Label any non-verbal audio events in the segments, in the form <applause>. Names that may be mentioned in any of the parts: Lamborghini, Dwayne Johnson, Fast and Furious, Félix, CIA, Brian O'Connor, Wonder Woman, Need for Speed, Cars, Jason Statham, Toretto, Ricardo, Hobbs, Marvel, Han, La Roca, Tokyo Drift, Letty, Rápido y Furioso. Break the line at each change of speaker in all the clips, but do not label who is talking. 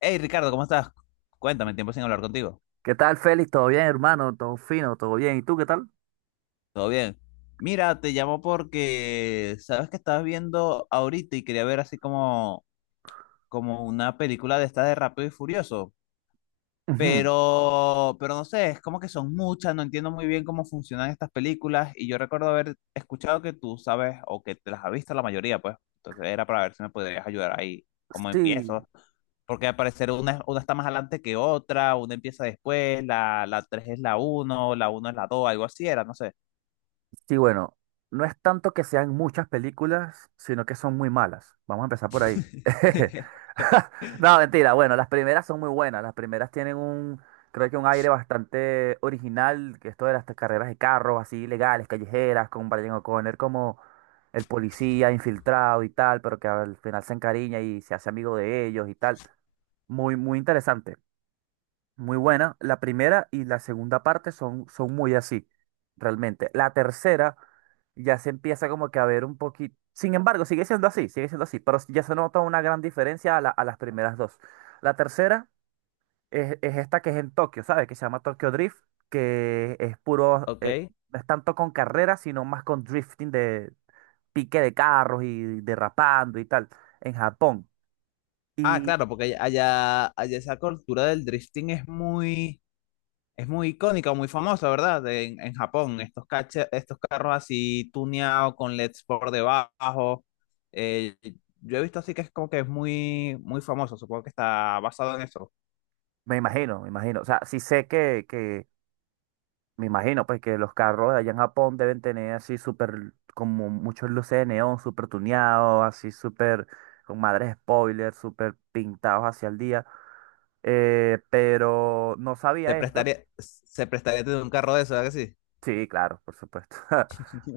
Hey Ricardo, ¿cómo estás? Cuéntame, tiempo sin hablar contigo.
¿Qué tal, Félix? ¿Todo bien, hermano? ¿Todo fino? ¿Todo bien? ¿Y tú qué tal?
¿Todo bien? Mira, te llamo porque sabes que estabas viendo ahorita y quería ver así como una película de esta de Rápido y Furioso.
Ujú.
Pero no sé, es como que son muchas, no entiendo muy bien cómo funcionan estas películas y yo recuerdo haber escuchado que tú sabes o que te las has visto la mayoría, pues. Entonces era para ver si me podrías ayudar ahí, cómo
Sí,
empiezo. Porque al parecer una está más adelante que otra, una empieza después, la 3 es la uno, la uno es la dos, algo así era, no sé.
sí, bueno, no es tanto que sean muchas películas, sino que son muy malas. Vamos a empezar por ahí. <laughs>
<laughs>
No, mentira, bueno, las primeras son muy buenas. Las primeras tienen creo que un aire bastante original, que esto de las carreras de carros así legales, callejeras, con Brian O'Connor como el policía infiltrado y tal, pero que al final se encariña y se hace amigo de ellos y tal. Muy interesante. Muy buena. La primera y la segunda parte son muy así, realmente. La tercera ya se empieza como que a ver un poquito. Sin embargo, sigue siendo así, pero ya se nota una gran diferencia a, a las primeras dos. La tercera es esta que es en Tokio, ¿sabes? Que se llama Tokyo Drift, que es puro,
Ok.
no es tanto con carreras, sino más con drifting de pique de carros y derrapando y tal, en Japón.
Ah,
Y
claro, porque allá, allá esa cultura del drifting es muy... Es muy icónica, muy famosa, ¿verdad? En Japón, estos, estos carros así tuneados con LEDs por debajo. Eh, yo he visto así que es como que es muy, muy famoso, supongo que está basado en eso.
me imagino, me imagino. O sea, sí sé que me imagino, pues, que los carros de allá en Japón deben tener así súper, como muchos luces de neón, súper tuneados, así súper, con madres spoilers súper pintados hacia el día. Pero no
Se
sabía esto.
prestaría, se prestaría tener un carro de eso, ¿verdad que sí?
Sí, claro, por supuesto. <laughs>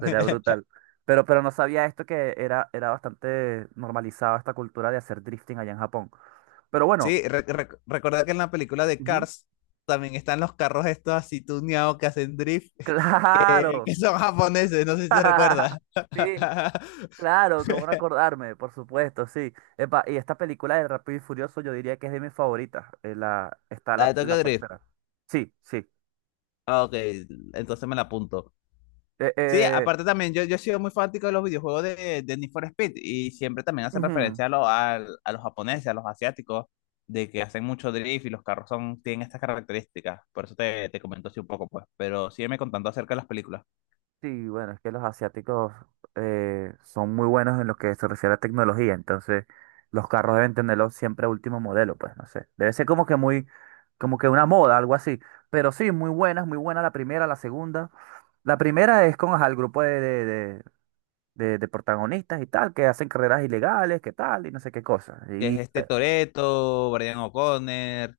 Sería brutal. Pero no sabía esto que era bastante normalizada esta cultura de hacer drifting allá en Japón. Pero bueno,
Sí, recordar que en la película de
ujú,
Cars también están los carros estos así tuneados que hacen drift, <laughs>
claro.
que son japoneses, no sé si se
<laughs>
recuerda.
Sí, claro, cómo no
<laughs>
acordarme, por supuesto, sí. Epa, y esta película de Rápido y Furioso yo diría que es de mis favoritas. Está
La de
la
Tokyo Drift.
tercera. Sí, sí.
Ah, Ok, entonces me la apunto.
Eh,
Sí,
eh,
aparte también, yo he sido muy fanático de los videojuegos de Need for Speed y siempre también hace
ujú.
referencia a, a los japoneses, a los asiáticos, de que hacen mucho drift y los carros son, tienen estas características. Por eso te comento así un poco, pues. Pero sígueme contando acerca de las películas.
Sí, bueno, es que los asiáticos son muy buenos en lo que se refiere a tecnología, entonces los carros deben tenerlo siempre a último modelo, pues no sé. Debe ser como que muy, como que una moda, algo así. Pero sí, muy buenas, muy buena la primera, la segunda. La primera es con ajá, el grupo de protagonistas y tal, que hacen carreras ilegales, que tal, y no sé qué cosa.
Que es
Y
este Toretto, Brian O'Connor.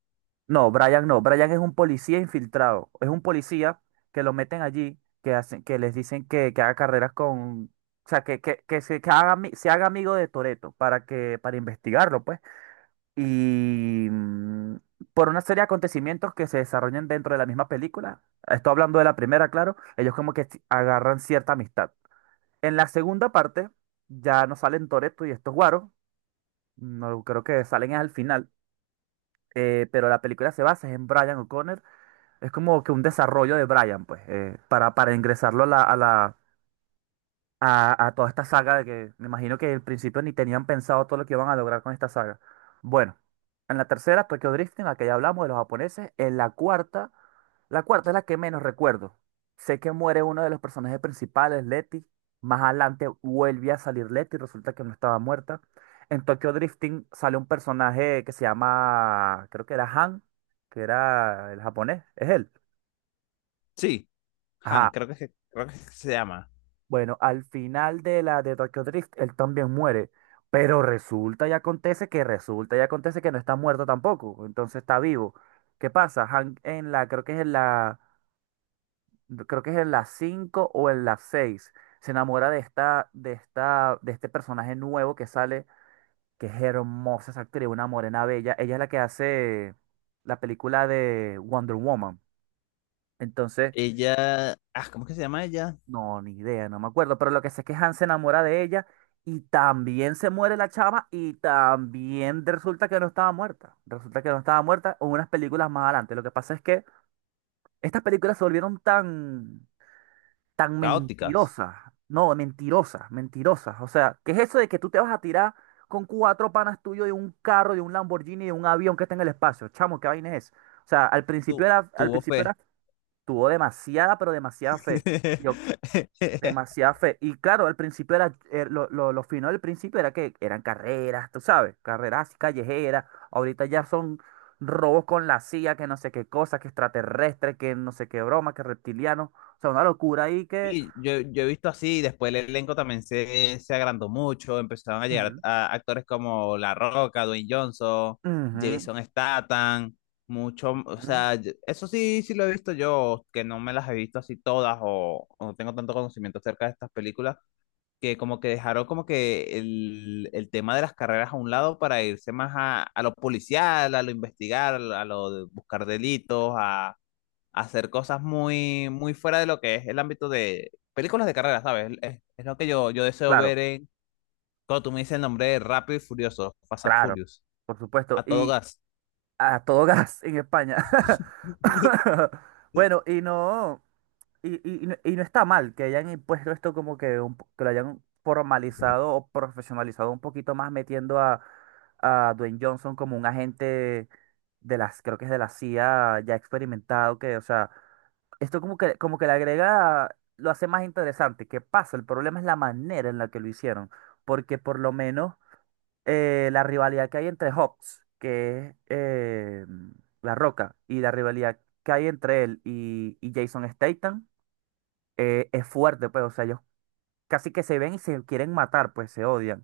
no, Brian no, Brian es un policía infiltrado, es un policía que lo meten allí, que hacen, que les dicen que haga carreras con, o sea, que se, que haga, se haga amigo de Toretto para que, para investigarlo, pues. Y por una serie de acontecimientos que se desarrollan dentro de la misma película, estoy hablando de la primera, claro, ellos como que si, agarran cierta amistad. En la segunda parte, ya no salen Toretto y estos guaros. No, creo que salen es al final, pero la película se basa en Brian O'Connor. Es como que un desarrollo de Brian, pues, para, ingresarlo a la, a toda esta saga de que me imagino que al principio ni tenían pensado todo lo que iban a lograr con esta saga. Bueno, en la tercera, Tokyo Drift, en la que ya hablamos de los japoneses, en la cuarta es la que menos recuerdo. Sé que muere uno de los personajes principales, Letty. Más adelante vuelve a salir Letty, resulta que no estaba muerta. En Tokyo Drifting sale un personaje que se llama, creo que era Han, que era el japonés, es él.
Sí, Han,
Ajá,
creo que, creo que se llama.
bueno, al final de la de Tokyo Drift, él también muere. Pero resulta y acontece que no está muerto tampoco. Entonces está vivo. ¿Qué pasa? Hank en creo que es en creo que es en la 5 o en la seis. Se enamora de esta, de este personaje nuevo que sale, que es hermosa esa actriz, una morena bella. Ella es la que hace la película de Wonder Woman. Entonces,
Ella. Ah, ¿cómo es que se llama ella?
no, ni idea, no me acuerdo, pero lo que sé es que Hans se enamora de ella y también se muere la chama y también resulta que no estaba muerta. Resulta que no estaba muerta o unas películas más adelante. Lo que pasa es que estas películas se volvieron tan
Caóticas.
mentirosas. No, mentirosas. O sea, ¿qué es eso de que tú te vas a tirar con cuatro panas tuyos de un carro, de un Lamborghini, de un avión que está en el espacio? Chamo, ¿qué vaina es? O sea,
Tu,
al
Tuvo
principio
fe.
era, tuvo demasiada, pero demasiada fe.
<laughs>
Demasiada fe. Y claro, al principio era, lo fino del principio era que eran carreras, tú sabes, carreras así callejeras. Ahorita ya son robos con la CIA, que no sé qué cosa, que extraterrestre, que no sé qué broma, que reptiliano. O sea, una locura ahí que...
Sí, yo he visto así, después el elenco también se agrandó mucho, empezaron a llegar
Ujú,
a actores como La Roca, Dwayne Johnson,
ujú,
Jason Statham, mucho, o
ujú.
sea, eso sí, sí lo he visto yo, que no me las he visto así todas o no tengo tanto conocimiento acerca de estas películas, que como que dejaron como que el tema de las carreras a un lado para irse más a lo policial, a lo investigar, a lo de buscar delitos, hacer cosas muy, muy fuera de lo que es el ámbito de películas de carreras, ¿sabes? Es lo que yo deseo
Claro,
ver en, cuando tú me dices el nombre de Rápido y Furioso, Fast and
claro,
Furious,
por supuesto.
a todo
Y
gas,
a todo <laughs> gas en España.
<laughs>
<laughs> Bueno, y no. Y no está mal que hayan impuesto esto como que, que lo hayan formalizado o profesionalizado un poquito más metiendo a Dwayne Johnson como un agente de las, creo que es de la CIA ya experimentado, que, o sea, esto como como que le agrega, lo hace más interesante. ¿Qué pasa? El problema es la manera en la que lo hicieron, porque por lo menos la rivalidad que hay entre Hobbs, que es La Roca, y la rivalidad que hay entre él y Jason Statham es fuerte, pues, o sea, ellos casi que se ven y se quieren matar, pues se odian.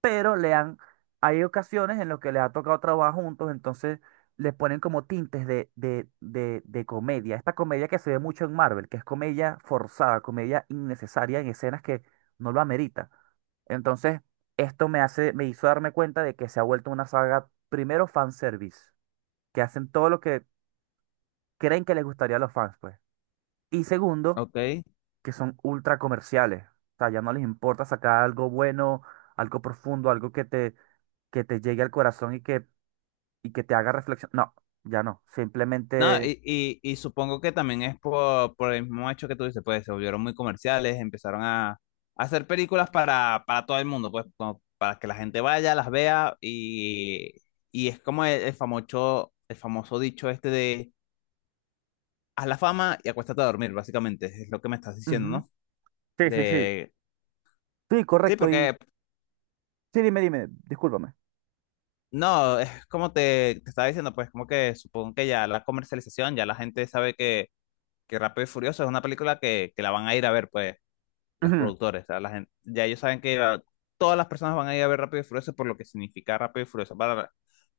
Pero le han, hay ocasiones en las que les ha tocado trabajar juntos, entonces les ponen como tintes de comedia. Esta comedia que se ve mucho en Marvel, que es comedia forzada, comedia innecesaria en escenas que no lo amerita. Entonces, esto me hace, me hizo darme cuenta de que se ha vuelto una saga, primero, fanservice, que hacen todo lo que creen que les gustaría a los fans, pues. Y segundo,
¿ok?
que son ultra comerciales. O sea, ya no les importa sacar algo bueno, algo profundo, algo que te llegue al corazón y que te haga reflexión. No, ya no.
No,
Simplemente.
y supongo que también es por el mismo hecho que tú dices, pues se volvieron muy comerciales, empezaron a hacer películas para todo el mundo, pues como para que la gente vaya, las vea y es como el famoso, el famoso dicho este de haz la fama y acuéstate a dormir, básicamente, es lo que me estás diciendo,
Ujú.
¿no?
Sí, sí, sí.
De,
Sí,
sí,
correcto. Y
porque,
sí, dime, discúlpame.
no, es como te estaba diciendo, pues como que supongo que ya la comercialización, ya la gente sabe que Rápido y Furioso es una película que la van a ir a ver, pues, los
Ujú.
productores, o sea, la gente, ya ellos saben que todas las personas van a ir a ver Rápido y Furioso por lo que significa Rápido y Furioso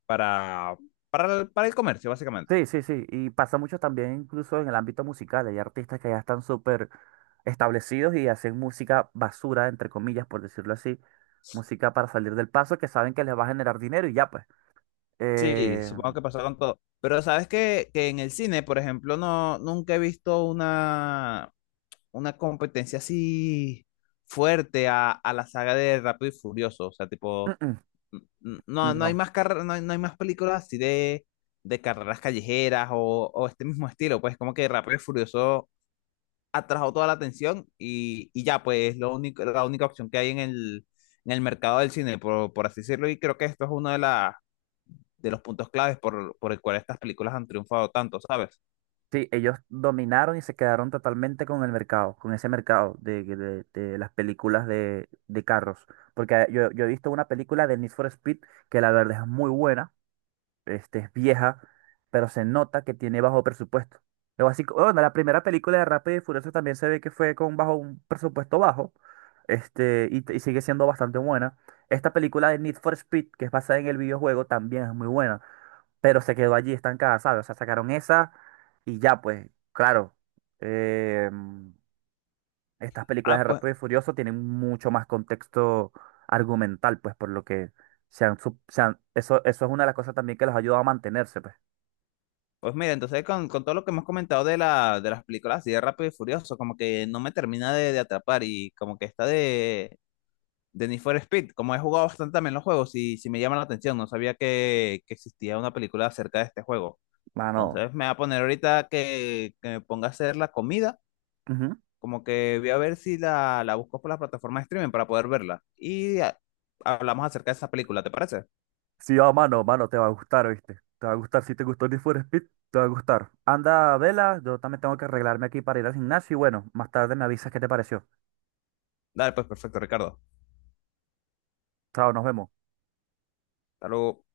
para, para el comercio, básicamente.
Sí, sí, sí. Y pasa mucho también incluso en el ámbito musical. Hay artistas que ya están súper establecidos y hacen música basura, entre comillas, por decirlo así. Música para salir del paso que saben que les va a generar dinero y ya pues.
Sí,
Eh,
supongo que pasó con todo. Pero sabes que en el cine, por ejemplo, no, nunca he visto una competencia así fuerte a la saga de Rápido y Furioso. O sea,
mm,
tipo,
mm,
no, no
No.
hay más no hay, no hay más películas así de carreras callejeras o este mismo estilo. Pues como que Rápido y Furioso atrajo toda la atención y ya, pues lo único, la única opción que hay en el mercado del cine, por así decirlo, y creo que esto es uno de la, de los puntos claves por el cual estas películas han triunfado tanto, ¿sabes?
Sí, ellos dominaron y se quedaron totalmente con el mercado, con ese mercado de las películas de carros. Porque yo he visto una película de Need for Speed que la verdad es muy buena, este, es vieja, pero se nota que tiene bajo presupuesto. Luego, así, bueno, la primera película de Rápido y Furioso también se ve que fue con bajo un presupuesto bajo, este, y sigue siendo bastante buena. Esta película de Need for Speed, que es basada en el videojuego, también es muy buena, pero se quedó allí estancada, ¿sabes? O sea, sacaron esa y ya, pues, claro. em, Estas películas de
Ah, pues
Rápido y Furioso tienen mucho más contexto argumental, pues, por lo que se han- eso es una de las cosas también que los ayuda a mantenerse, pues.
pues mira, entonces con todo lo que hemos comentado de, la, de las películas así de Rápido y Furioso, como que no me termina de atrapar y como que esta de Need for Speed, como he jugado bastante también los juegos y si me llama la atención, no sabía que existía una película acerca de este juego.
Mano.
Entonces me va a poner ahorita que me ponga a hacer la comida,
Ujú.
como que voy a ver si la busco por la plataforma de streaming para poder verla. Y hablamos acerca de esa película, ¿te parece?
Sí, ah, mano, mano, te va a gustar, ¿viste? Te va a gustar. Si te gustó Need for Speed, te va a gustar. Anda, vela, yo también tengo que arreglarme aquí para ir al gimnasio y bueno, más tarde me avisas qué te pareció.
Dale, pues perfecto, Ricardo.
Chao, nos vemos.
Hasta luego.